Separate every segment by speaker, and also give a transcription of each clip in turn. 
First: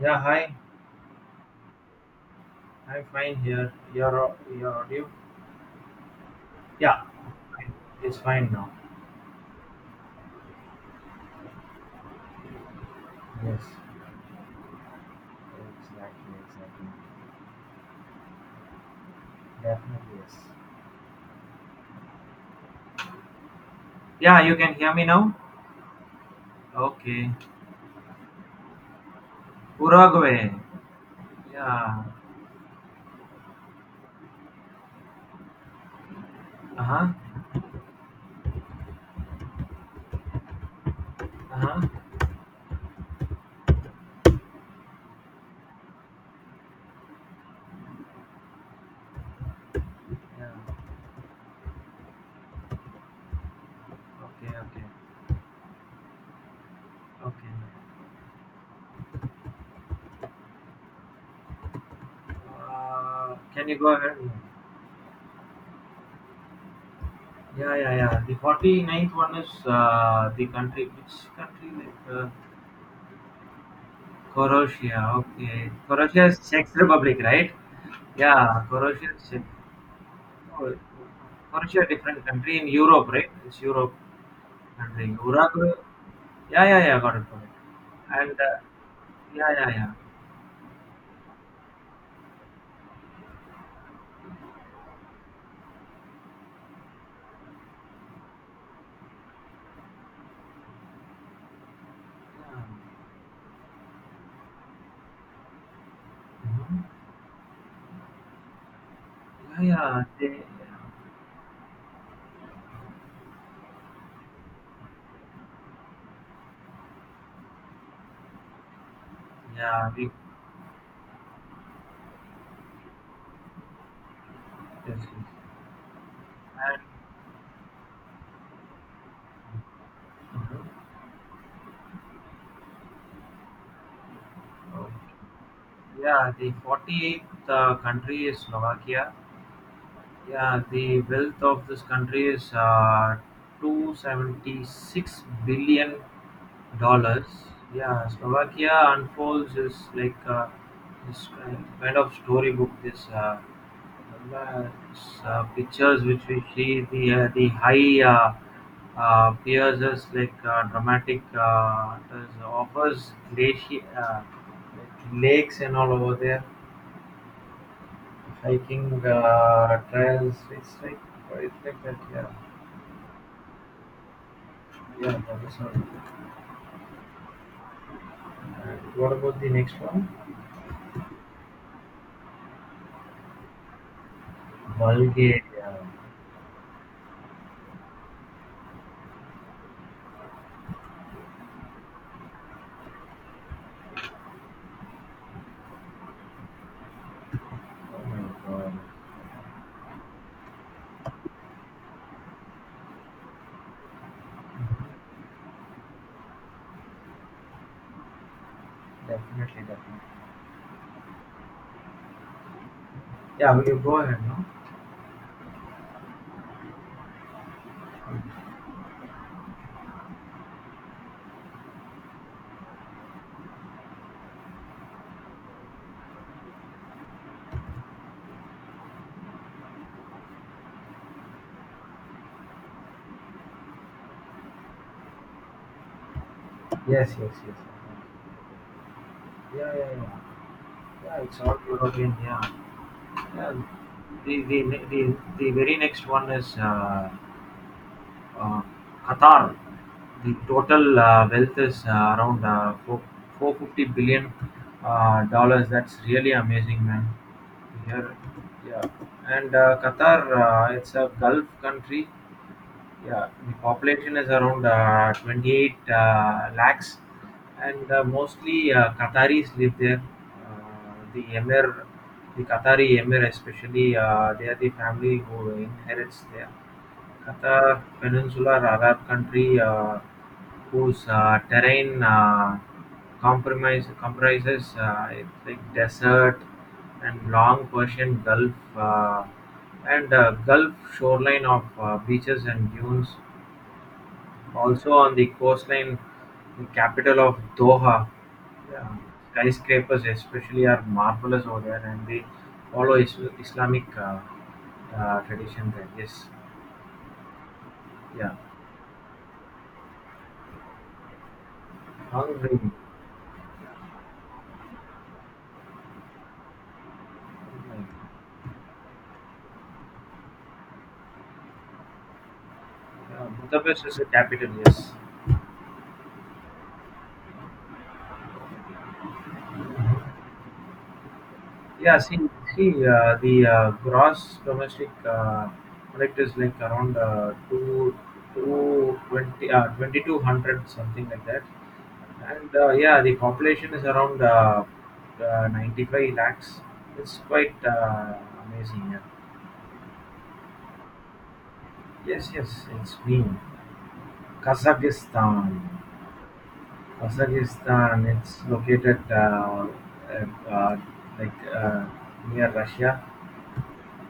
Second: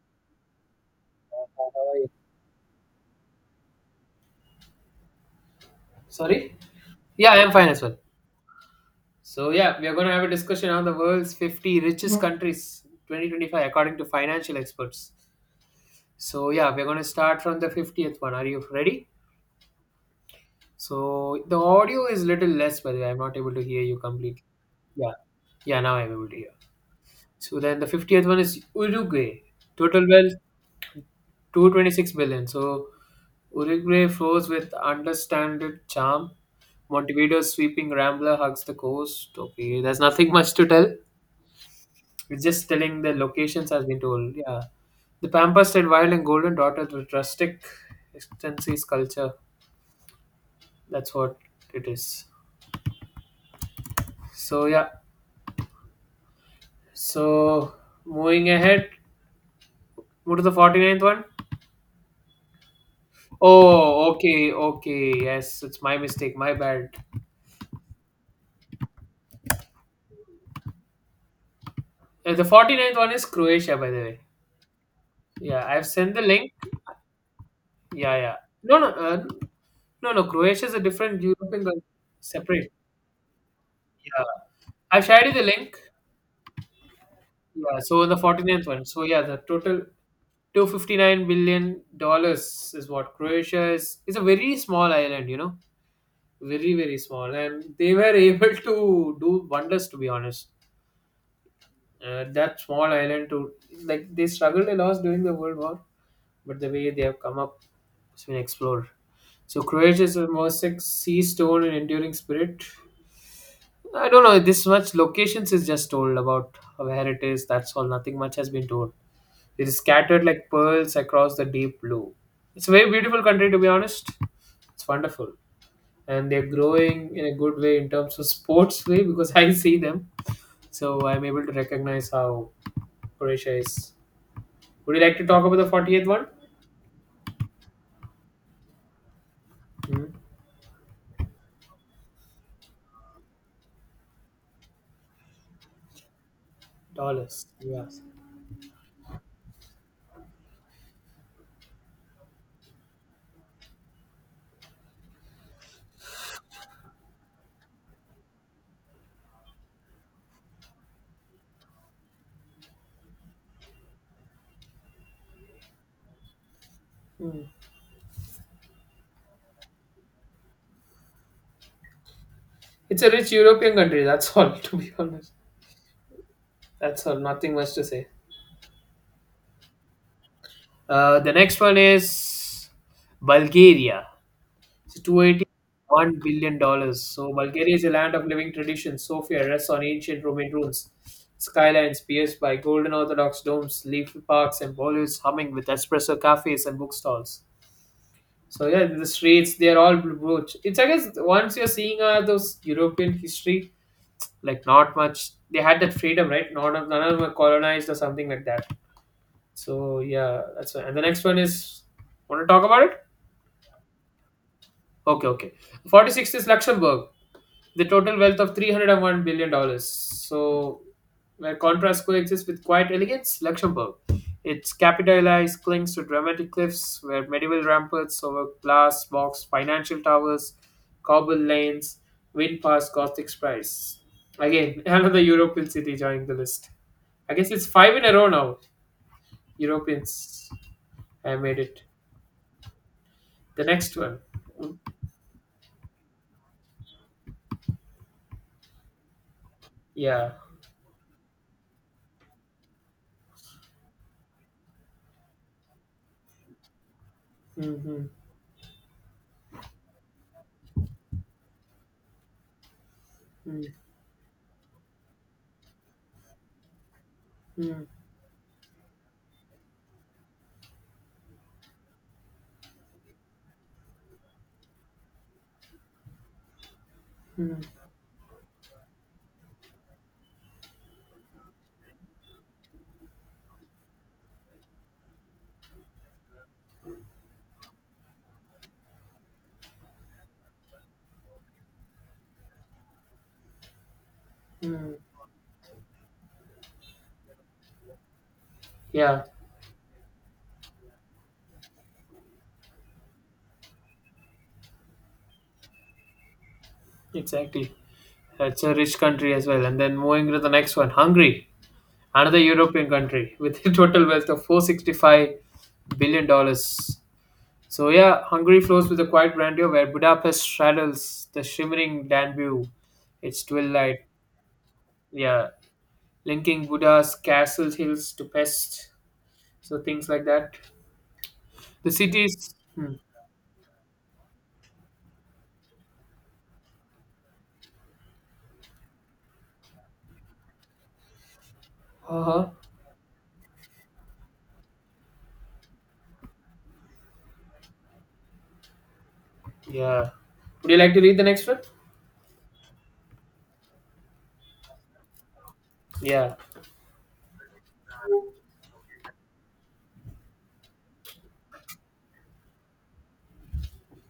Speaker 1: Yeah, hi.
Speaker 2: How are you?
Speaker 1: I'm fine here. Your audio?
Speaker 2: Sorry?
Speaker 1: Yeah,
Speaker 2: Yeah, I am fine
Speaker 1: fine.
Speaker 2: as well.
Speaker 1: It's fine now.
Speaker 2: So, yeah, we are going to have a discussion on the world's 50 richest countries
Speaker 1: Yes,
Speaker 2: 2025 according to financial experts.
Speaker 1: exactly,
Speaker 2: So, yeah, we're
Speaker 1: exactly.
Speaker 2: going to start from the 50th one. Are you ready?
Speaker 1: Definitely, yes.
Speaker 2: So, the audio is little less, by the way. I'm not able to hear you
Speaker 1: Yeah,
Speaker 2: completely.
Speaker 1: you can hear me
Speaker 2: Yeah,
Speaker 1: now.
Speaker 2: yeah, now I'm able to hear.
Speaker 1: Okay.
Speaker 2: So, then the 50th one is Uruguay. Total wealth
Speaker 1: Uruguay. Yeah.
Speaker 2: 226 billion. So, Uruguay flows with understanded charm.
Speaker 1: Uh huh.
Speaker 2: Montevideo's sweeping rambler hugs the coast. Okay, there's nothing much to tell.
Speaker 1: Uh huh.
Speaker 2: We're just telling the locations has been told. Yeah. The pampas red wild and golden dotted with rustic extensive culture.
Speaker 1: Yeah.
Speaker 2: That's what it is.
Speaker 1: Okay.
Speaker 2: So
Speaker 1: Okay.
Speaker 2: yeah.
Speaker 1: Okay.
Speaker 2: So moving ahead. Move to the 49th one.
Speaker 1: Can you go
Speaker 2: Oh,
Speaker 1: ahead?
Speaker 2: okay, okay. Yes, it's my mistake. My bad.
Speaker 1: Yeah, yeah, yeah. The 49th one is the country. Which country? Like
Speaker 2: The 49th one is Croatia, by the way.
Speaker 1: Croatia.
Speaker 2: Yeah,
Speaker 1: Okay.
Speaker 2: I've sent the
Speaker 1: Croatia is
Speaker 2: link.
Speaker 1: Czech Republic, right?
Speaker 2: Yeah, yeah.
Speaker 1: Yeah.
Speaker 2: No, no,
Speaker 1: Croatia is Czech.
Speaker 2: no, no. Croatia
Speaker 1: Oh,
Speaker 2: is a different European
Speaker 1: for
Speaker 2: country,
Speaker 1: sure, different country in
Speaker 2: separate.
Speaker 1: Europe, right? It's Europe
Speaker 2: Yeah,
Speaker 1: country.
Speaker 2: I've shared you the
Speaker 1: Uruguay.
Speaker 2: link.
Speaker 1: Yeah, yeah, yeah, got it, got
Speaker 2: Yeah, so the
Speaker 1: it. And
Speaker 2: 49th one. So yeah, the
Speaker 1: yeah, yeah,
Speaker 2: total
Speaker 1: yeah,
Speaker 2: $259 billion is what Croatia is. It's a very small island, very very small, and they were able to do wonders. To be honest, that
Speaker 1: yeah.
Speaker 2: small island to like they struggled a lot during the World War, but the
Speaker 1: Mhm.
Speaker 2: way they have come up, it's been explored. So
Speaker 1: Yeah, yeah.
Speaker 2: Croatia is the
Speaker 1: They,
Speaker 2: most sea stone and enduring spirit. I don't know. This much locations is just told about where it is. That's all. Nothing much has been told. It is
Speaker 1: yeah, we,
Speaker 2: scattered like pearls across the deep blue. It's a very beautiful country to be honest. It's
Speaker 1: yes, yes.
Speaker 2: wonderful, and they're growing in a good way in terms of sports way because I see them,
Speaker 1: And
Speaker 2: so I'm able to recognize how Croatia is.
Speaker 1: uh,
Speaker 2: Would you like to talk about the 48th one?
Speaker 1: yeah, the 48th country is Slovakia.
Speaker 2: Hmm?
Speaker 1: Yeah, the wealth of this country is 276 billion dollars.
Speaker 2: Dollars. Yes.
Speaker 1: Yeah, Slovakia unfolds is like this kind of storybook. This, remember this, pictures which we see the the high pierces like dramatic does offers glacier like lakes and all over there,
Speaker 2: Hmm.
Speaker 1: hiking trails. It's like that. Yeah,
Speaker 2: It's a rich European country. That's all. To be
Speaker 1: yeah,
Speaker 2: honest,
Speaker 1: that is all.
Speaker 2: that's all. Nothing much to say.
Speaker 1: And what about the next one?
Speaker 2: The next one is Bulgaria. It's
Speaker 1: Bulgaria.
Speaker 2: $281 billion. So Bulgaria is a land of living tradition. Sofia rests on ancient Roman ruins, skylines pierced by golden Orthodox domes, leafy parks, and Bollywood's humming with espresso cafes and bookstalls.
Speaker 1: Oh my
Speaker 2: So
Speaker 1: God.
Speaker 2: yeah, the streets they are all brooch. It's I guess once you're seeing those European history, like not much. They had that freedom, right? Not none of them were colonized or something like that.
Speaker 1: Definitely,
Speaker 2: So
Speaker 1: definitely.
Speaker 2: yeah, that's one. And the next one is want to talk about it?
Speaker 1: Yeah, we go ahead, no?
Speaker 2: Okay, okay. 46th is Luxembourg, the total wealth of $301 billion dollars. So, where contrast coexists with quiet elegance, Luxembourg. Its capitalized clings to dramatic cliffs, where medieval ramparts over glass box, financial towers, cobble lanes, wind past Gothic spires. Again, another European city joining the list.
Speaker 1: Yes, yes,
Speaker 2: I guess
Speaker 1: yes.
Speaker 2: it's five in a row now.
Speaker 1: Yeah, yeah, yeah.
Speaker 2: Europeans,
Speaker 1: Yeah,
Speaker 2: I
Speaker 1: it's all
Speaker 2: made it.
Speaker 1: European, yeah. Yeah.
Speaker 2: The next one.
Speaker 1: The, the, the very next one is uh, Qatar.
Speaker 2: Yeah.
Speaker 1: The total wealth is around 450 billion dollars. That's really amazing, man.
Speaker 2: Hmm.
Speaker 1: Here, yeah. And Qatar, it's a Gulf country. Yeah, the population is around 28 lakhs, and mostly Qataris live there. The Emir, the Qatari Emir, especially, they are the family who inherits there.
Speaker 2: Mm,
Speaker 1: Qatar Peninsula Arab country, whose terrain comprises, I think, desert and long Persian Gulf, and Gulf shoreline of beaches and dunes. Also
Speaker 2: mm.
Speaker 1: on the coastline, the capital of Doha, uh,
Speaker 2: Yeah,
Speaker 1: skyscrapers especially are marvelous over there, and they follow Islamic tradition there. Yes.
Speaker 2: exactly.
Speaker 1: Yeah,
Speaker 2: It's a rich country as well. And then moving to the next one, Hungary, another
Speaker 1: hungry.
Speaker 2: European country with a total wealth of $465 billion. So yeah, Hungary flows with a quiet grandeur where Budapest straddles the shimmering Danube, its twin
Speaker 1: Budapest is
Speaker 2: light.
Speaker 1: the capital, yes.
Speaker 2: Yeah, linking Buddha's castle hills to Pest. So things like that. The
Speaker 1: Yeah, see,
Speaker 2: cities.
Speaker 1: see
Speaker 2: Hmm.
Speaker 1: uh, the gross domestic product is like around 220, 2200, something like that.
Speaker 2: Uh
Speaker 1: And
Speaker 2: huh.
Speaker 1: uh, yeah, the population is around 95 lakhs. It's quite amazing. Yeah.
Speaker 2: Yeah. Would you like to read the next one?
Speaker 1: Yes, yes, it's me. Kazakhstan.
Speaker 2: Yeah.
Speaker 1: Kazakhstan, it's located uh, uh, like near Russia.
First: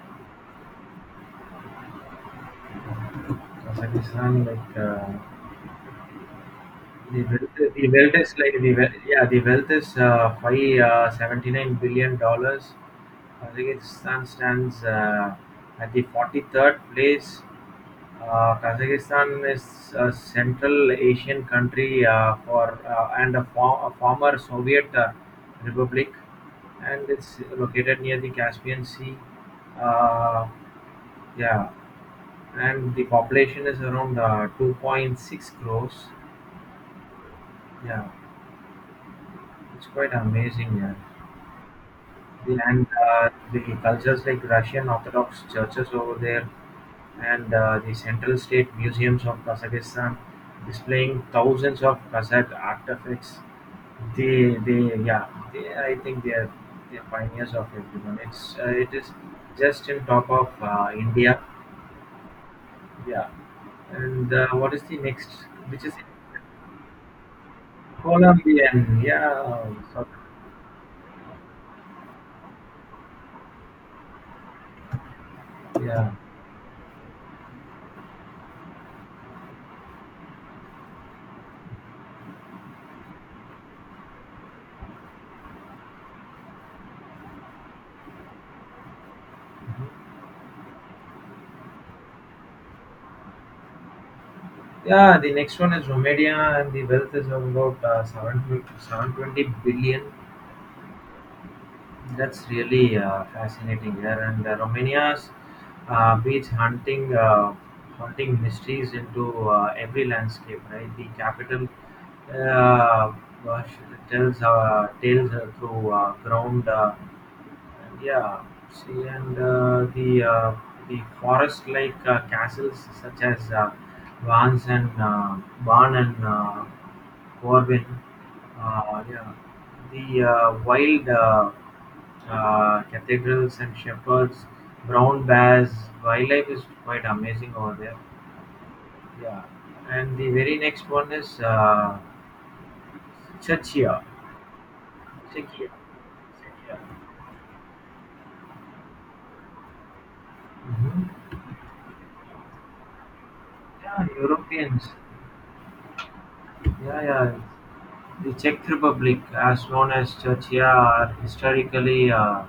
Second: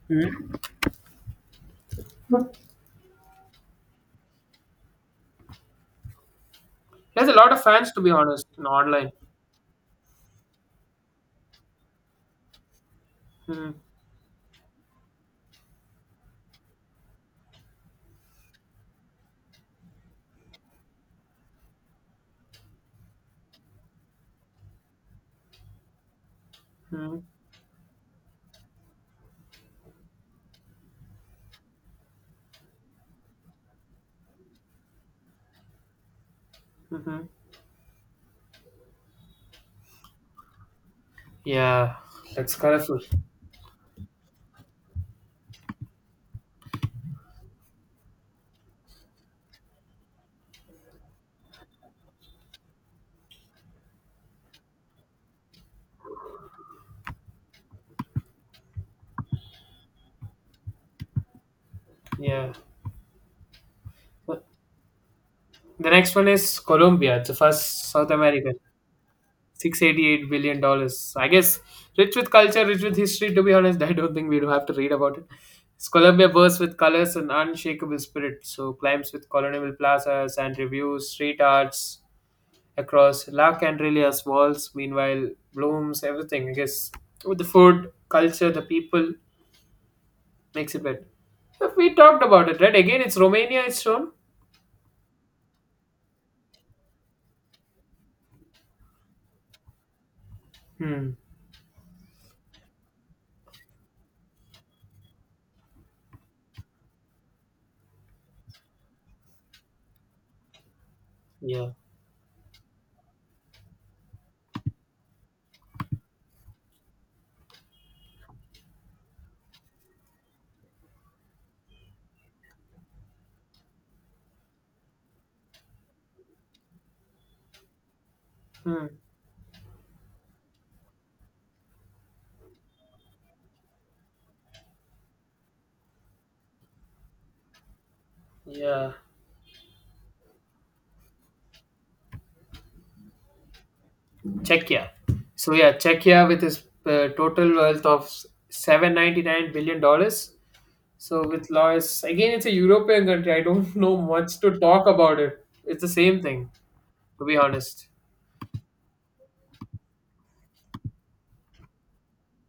Speaker 2: Hmm?
Speaker 1: Kazakhstan, like
Speaker 2: There's a lot of
Speaker 1: the
Speaker 2: fans, to be
Speaker 1: wealth is
Speaker 2: honest,
Speaker 1: like
Speaker 2: in
Speaker 1: the wealth,
Speaker 2: online.
Speaker 1: yeah, the wealth is five $79 billion.
Speaker 2: Mm,
Speaker 1: Kazakhstan stands at the 43rd place. Kazakhstan is a Central Asian country for and a, for, a former Soviet republic, and
Speaker 2: mm,
Speaker 1: it's located near the Caspian Sea. Uh, yeah, and the population is around 2.6 crores.
Speaker 2: mhm.
Speaker 1: Yeah, it's quite amazing, yeah.
Speaker 2: Yeah,
Speaker 1: the,
Speaker 2: that's
Speaker 1: And
Speaker 2: colorful.
Speaker 1: uh, the cultures like Russian Orthodox churches over there, and the Central State Museums of Kazakhstan displaying thousands of Kazakh artifacts. They, yeah, they, I think they're pioneers of everyone. It is just in top of India.
Speaker 2: Yeah.
Speaker 1: Yeah, and what is the next? Which
Speaker 2: The
Speaker 1: is
Speaker 2: next one is Colombia. It's the first South American.
Speaker 1: Colombian. Yeah, so,
Speaker 2: $688 billion dollars. I guess rich with culture, rich with history, to be honest. I don't think we do have to read about it. It's
Speaker 1: yeah.
Speaker 2: Colombia bursts with colors and unshakable spirit. So climbs with colonial plazas and reviews, street arts across La Candelia's walls. Meanwhile, blooms, everything, I guess. With the food, culture, the people, exhibit. Have we talked about it, right? Again, it's Romania, it's shown.
Speaker 1: Yeah, the next one is Romania, and the wealth is about 720 720 billion.
Speaker 2: Hmm.
Speaker 1: That's really fascinating here. And Romania's beach hunting, hunting mysteries into every landscape, right? The capital
Speaker 2: Yeah.
Speaker 1: uh, uh, tells tales through ground. And yeah, see, and the forest-like castles such as Vans and Barn and Corwin,
Speaker 2: Hmm.
Speaker 1: yeah, the wild cathedrals and shepherds, brown bears, wildlife is quite amazing over there.
Speaker 2: Yeah.
Speaker 1: Yeah, and the very next one is Czechia.
Speaker 2: Czechia. So
Speaker 1: Czechia.
Speaker 2: yeah, Czechia with his
Speaker 1: Czechia.
Speaker 2: total wealth of $799 billion. So
Speaker 1: Hmm.
Speaker 2: with Lois, again, it's a European country. I don't know
Speaker 1: Yeah,
Speaker 2: much to talk
Speaker 1: Europeans.
Speaker 2: about it. It's the same thing,
Speaker 1: Yeah,
Speaker 2: to
Speaker 1: yeah.
Speaker 2: be honest.
Speaker 1: The Czech Republic, as known as Czechia, are historically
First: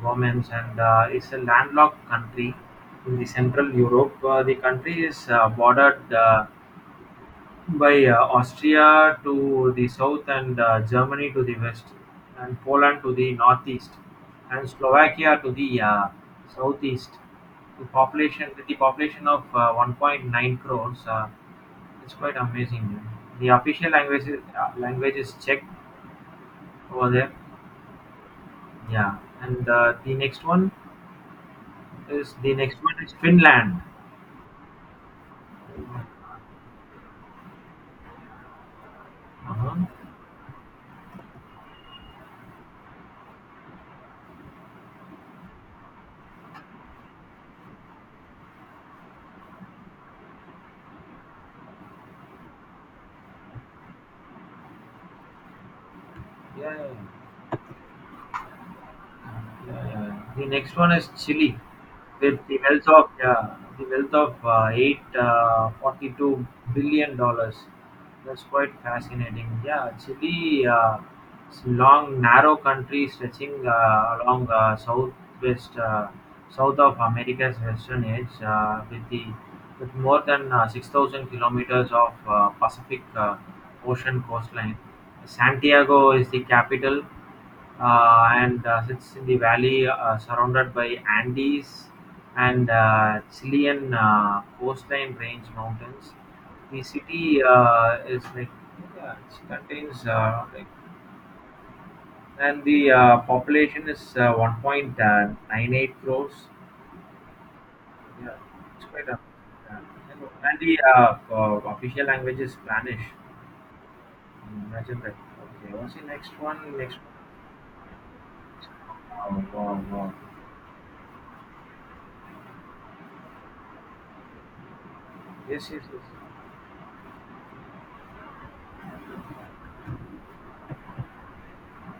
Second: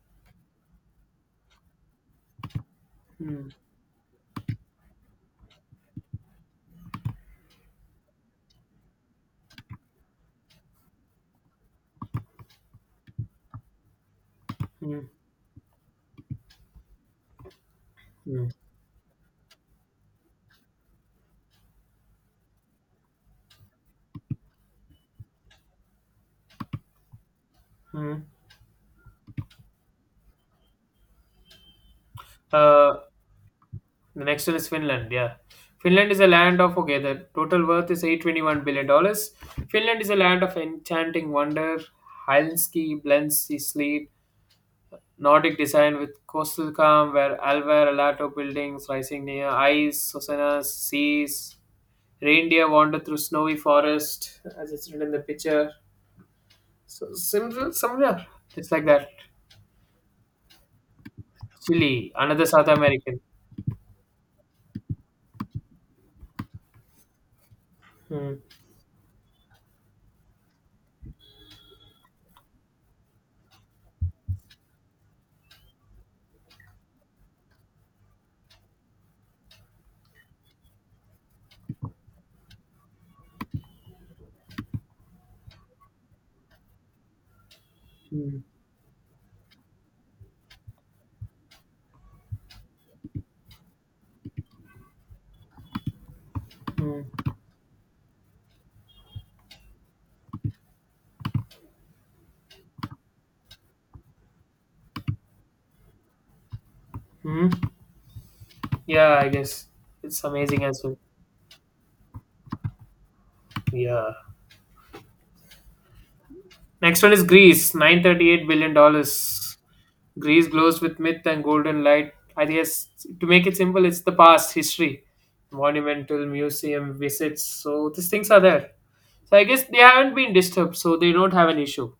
Speaker 1: Romans, and is a landlocked country in the
Speaker 2: Hmm.
Speaker 1: Central Europe. The country is bordered by Austria to the south and Germany to the west, and Poland to the northeast, and
Speaker 2: Hmm.
Speaker 1: Slovakia to the southeast. The
Speaker 2: Hmm.
Speaker 1: population, with the population of 1.9 crores. It's quite amazing. The official language is Czech over there.
Speaker 2: Hmm.
Speaker 1: Yeah, and the next one
Speaker 2: Uh,
Speaker 1: is Finland.
Speaker 2: The next one is Finland. Yeah, Finland is a land of okay. The total worth is $821 billion.
Speaker 1: Uh-huh.
Speaker 2: Finland is a land of enchanting wonder, Helsinki blends sea sleet, Nordic design with coastal calm, where Alvar Alato buildings rising near ice, Susanna seas, reindeer wander through snowy forest, as it's written in the picture.
Speaker 1: Yeah, yeah, yeah,
Speaker 2: So similar, similar, it's like that.
Speaker 1: yeah. Yeah. The next one is Chile,
Speaker 2: Chile,
Speaker 1: with
Speaker 2: another
Speaker 1: the
Speaker 2: South
Speaker 1: wealth of,
Speaker 2: American.
Speaker 1: yeah, the wealth of eight $42 billion.
Speaker 2: Hmm.
Speaker 1: That's quite fascinating. Yeah, Chile, it's a long narrow country stretching along southwest south of America's western edge, with more than 6,000 kilometers of Pacific Ocean coastline. Santiago is the capital,
Speaker 2: Hmm.
Speaker 1: and sits in the valley surrounded by Andes and Chilean coastline range mountains. The
Speaker 2: Hmm.
Speaker 1: city is like, yeah, it contains like, and the population is 1.98 crores.
Speaker 2: Hmm.
Speaker 1: Yeah, it's quite a
Speaker 2: Yeah, I guess
Speaker 1: yeah.
Speaker 2: it's
Speaker 1: and
Speaker 2: amazing
Speaker 1: the
Speaker 2: as well.
Speaker 1: uh, uh, official language is Spanish.
Speaker 2: Yeah.
Speaker 1: Imagine that. Okay, what's the next one? Next.
Speaker 2: Next one is Greece, nine thirty-eight billion
Speaker 1: Wow,
Speaker 2: dollars.
Speaker 1: wow, wow.
Speaker 2: Greece glows with myth and golden light. I guess to make it simple, it's the past history,
Speaker 1: Yes, yes,
Speaker 2: monumental museum visits. So these things are there. So I guess they haven't been disturbed, so they don't have an issue.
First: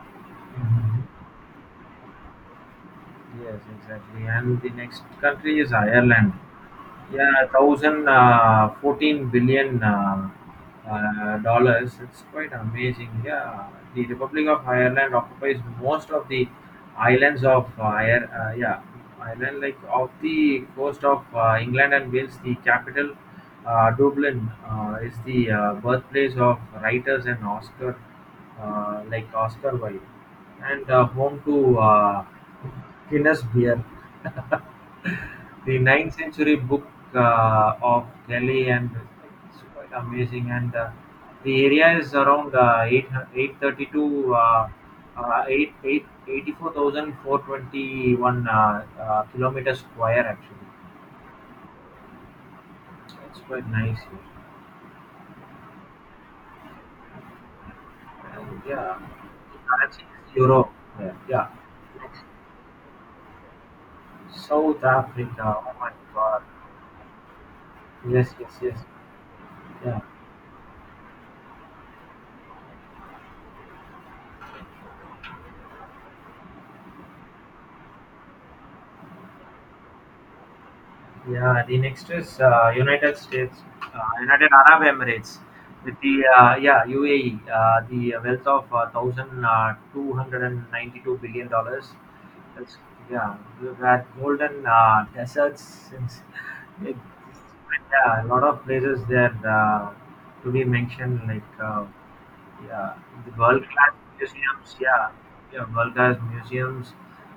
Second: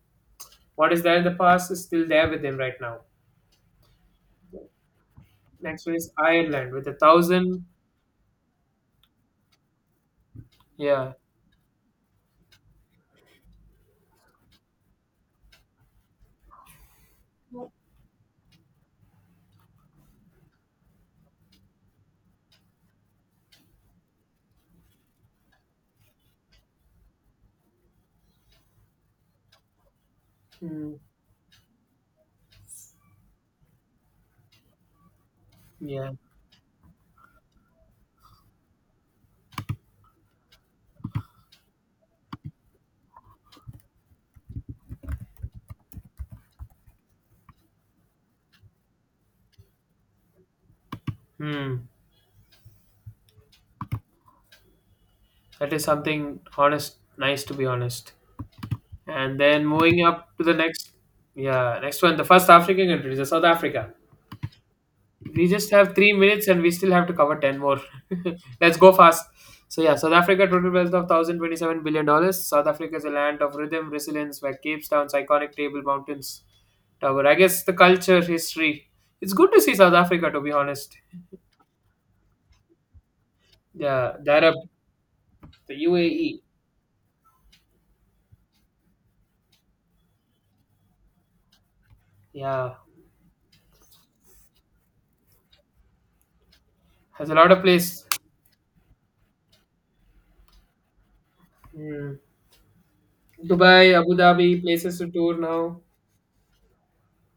Speaker 2: What is
Speaker 1: yes.
Speaker 2: there in the past is still there with them right now.
Speaker 1: Yes, exactly. And the next country is
Speaker 2: Next one is
Speaker 1: Ireland.
Speaker 2: Ireland with a
Speaker 1: Yeah,
Speaker 2: thousand.
Speaker 1: thousand 14 billion
Speaker 2: Yeah.
Speaker 1: dollars. It's quite amazing. Yeah, the Republic of Ireland occupies most of the islands of yeah, island like of the coast of England and Wales. The capital, Dublin, is the birthplace of writers and Oscar like Oscar Wilde, and
Speaker 2: Hmm.
Speaker 1: uh, home to Guinness beer. The
Speaker 2: Yeah.
Speaker 1: ninth century book of Delhi, and it's quite amazing. And the area is around 8, 832, 8, eight, eighty-four thousand four twenty one 84,421 kilometer square actually.
Speaker 2: Hmm.
Speaker 1: It's quite nice here.
Speaker 2: That is something honest, nice to be honest.
Speaker 1: And yeah,
Speaker 2: And
Speaker 1: the
Speaker 2: then
Speaker 1: currency
Speaker 2: moving
Speaker 1: is
Speaker 2: up to the
Speaker 1: euro.
Speaker 2: next,
Speaker 1: Yeah. Yeah.
Speaker 2: yeah, next one,
Speaker 1: Next,
Speaker 2: the first African country, is the South Africa.
Speaker 1: South Africa.
Speaker 2: We just
Speaker 1: Oh my
Speaker 2: have three
Speaker 1: god.
Speaker 2: minutes and we still have to cover 10 more.
Speaker 1: Yes, yes,
Speaker 2: Let's
Speaker 1: yes.
Speaker 2: go fast. So, yeah,
Speaker 1: Yeah.
Speaker 2: South Africa total wealth of $1,027 billion dollars. South Africa is a land of rhythm, resilience, where Cape Town's iconic table mountains tower. I guess the culture, history. It's good to see South Africa, to be honest.
Speaker 1: Yeah, the next is
Speaker 2: Yeah, the
Speaker 1: United
Speaker 2: Arab,
Speaker 1: Arab Emirates,
Speaker 2: the
Speaker 1: with the
Speaker 2: UAE.
Speaker 1: yeah, UAE, the wealth of one thousand two hundred ninety-two billion dollars.
Speaker 2: Yeah,
Speaker 1: That's, yeah, we've had golden deserts. Since it,
Speaker 2: has a lot of place.
Speaker 1: yeah, a lot of places there to be mentioned, like,
Speaker 2: Hmm.
Speaker 1: yeah, the world
Speaker 2: Dubai,
Speaker 1: class
Speaker 2: Abu Dhabi,
Speaker 1: museums.
Speaker 2: places to
Speaker 1: Yeah,
Speaker 2: tour
Speaker 1: yeah,
Speaker 2: now.
Speaker 1: world class museums.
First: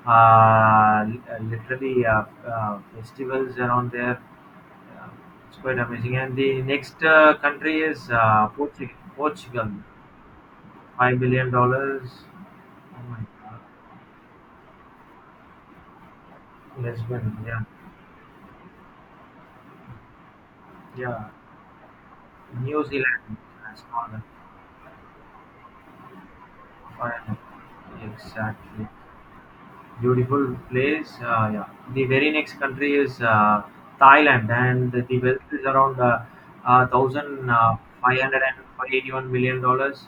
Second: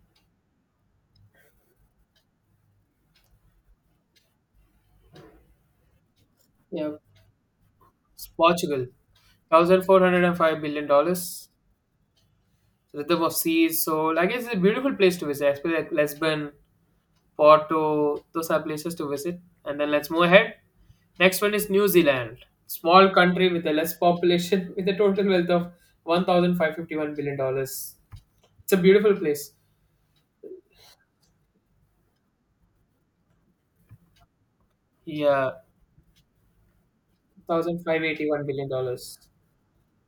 Speaker 1: Literally, festivals around there. Uh, it's quite amazing. And the
Speaker 2: Yeah,
Speaker 1: next country is
Speaker 2: Portugal,
Speaker 1: Portugal. Portugal,
Speaker 2: thousand four hundred and five billion
Speaker 1: five
Speaker 2: dollars.
Speaker 1: billion dollars. Oh my
Speaker 2: Rhythm of
Speaker 1: God,
Speaker 2: Seas. So I guess it's a beautiful place to visit, especially like Lisbon,
Speaker 1: Lisbon. Yeah,
Speaker 2: Porto. Those are places to visit. And then let's move ahead.
Speaker 1: yeah.
Speaker 2: Next one is New Zealand,
Speaker 1: New
Speaker 2: small
Speaker 1: Zealand.
Speaker 2: country with a
Speaker 1: That's
Speaker 2: less
Speaker 1: all.
Speaker 2: population, with a total wealth of one thousand five fifty one
Speaker 1: Fine.
Speaker 2: billion dollars. It's a
Speaker 1: Exactly.
Speaker 2: beautiful place.
Speaker 1: Beautiful place. Yeah. The very next country is Thailand, and the
Speaker 2: Yeah,
Speaker 1: wealth
Speaker 2: one
Speaker 1: is around thousand
Speaker 2: thousand five
Speaker 1: five
Speaker 2: eighty
Speaker 1: hundred
Speaker 2: one billion
Speaker 1: and
Speaker 2: dollars.
Speaker 1: eighty-one million dollars.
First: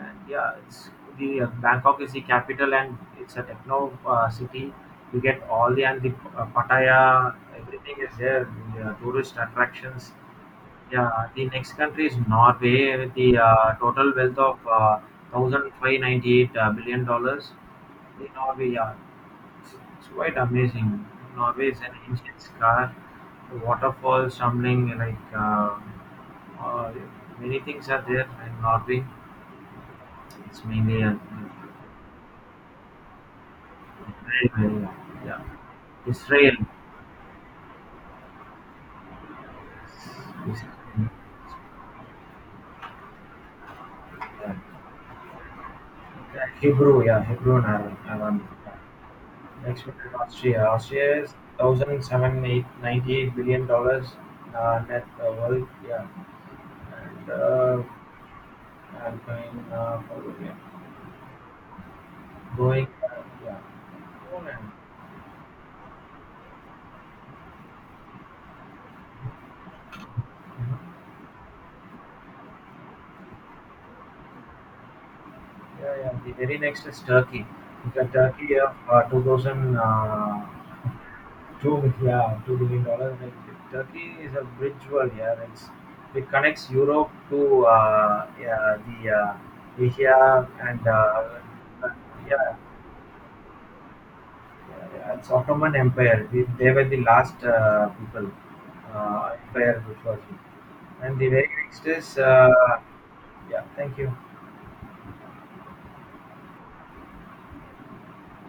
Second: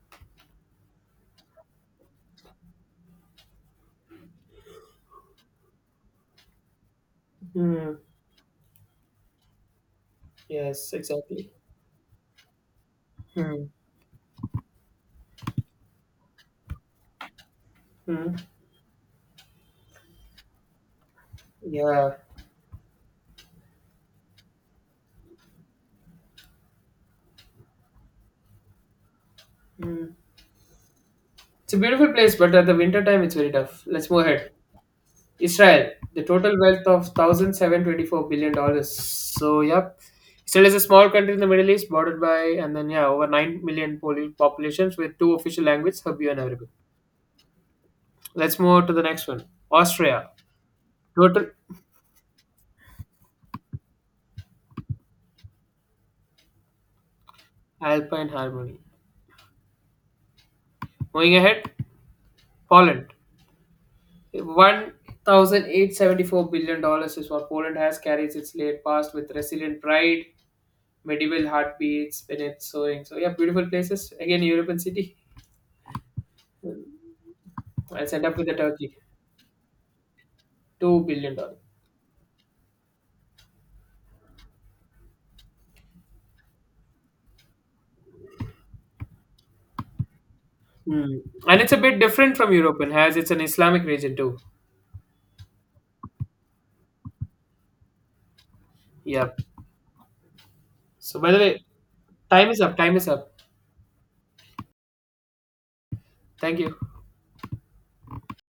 Speaker 1: And yeah, it's the Bangkok is the capital, and it's a techno city. You get all the, and the Pattaya,
Speaker 2: Hmm.
Speaker 1: everything is there. The tourist attractions.
Speaker 2: Yes,
Speaker 1: Yeah, the
Speaker 2: exactly.
Speaker 1: next country is Norway with the
Speaker 2: Hmm.
Speaker 1: total wealth of $1,598 billion. The
Speaker 2: Hmm.
Speaker 1: Norway, yeah, it's quite amazing. Norway is an
Speaker 2: Yeah.
Speaker 1: ancient scar, waterfall, stumbling like uh, many things are there in Norway.
Speaker 2: Hmm.
Speaker 1: It's mainly
Speaker 2: It's a beautiful place, but at the winter time, it's very tough. Let's move ahead.
Speaker 1: Israel. Yeah,
Speaker 2: Israel, the total
Speaker 1: Israel.
Speaker 2: wealth of $1,724 billion. So, yep,
Speaker 1: Israel.
Speaker 2: Israel is a small country in the Middle East, bordered by and then yeah, over 9 million
Speaker 1: Yeah.
Speaker 2: populations with two official languages, Hebrew and Arabic.
Speaker 1: Hebrew, yeah, Hebrew and Aram. Aram.
Speaker 2: Let's move to the next one.
Speaker 1: Next one is
Speaker 2: Austria,
Speaker 1: Austria. Austria is
Speaker 2: total
Speaker 1: thousand seven eight ninety eight billion dollars net worth. Yeah, and
Speaker 2: Alpine harmony.
Speaker 1: I'm going forward, yeah.
Speaker 2: Moving ahead,
Speaker 1: Going.
Speaker 2: Poland,
Speaker 1: Yeah. Poland.
Speaker 2: $1,874 billion is what Poland has carries its late past with resilient pride medieval heartbeats, Venice, soaring. So yeah, beautiful places. Again, European city.
Speaker 1: Yeah, yeah. The very next is Turkey. In
Speaker 2: I'll
Speaker 1: fact,
Speaker 2: send up to
Speaker 1: Turkey,
Speaker 2: the
Speaker 1: yeah,
Speaker 2: Turkey.
Speaker 1: 2002,
Speaker 2: $2 billion.
Speaker 1: yeah, $2 billion. Like, Turkey is a bridge world, yeah. It connects Europe to yeah, the Asia and
Speaker 2: Hmm. And it's a
Speaker 1: uh,
Speaker 2: bit different from
Speaker 1: yeah,
Speaker 2: European, as it's an Islamic region too.
Speaker 1: yeah, yeah, it's Ottoman Empire. They were the last people
Speaker 2: Yeah.
Speaker 1: empire which was, and
Speaker 2: So
Speaker 1: the
Speaker 2: by the
Speaker 1: very
Speaker 2: way,
Speaker 1: next is
Speaker 2: time is up. Time is up.
Speaker 1: yeah. Thank you.
Speaker 2: Thank you.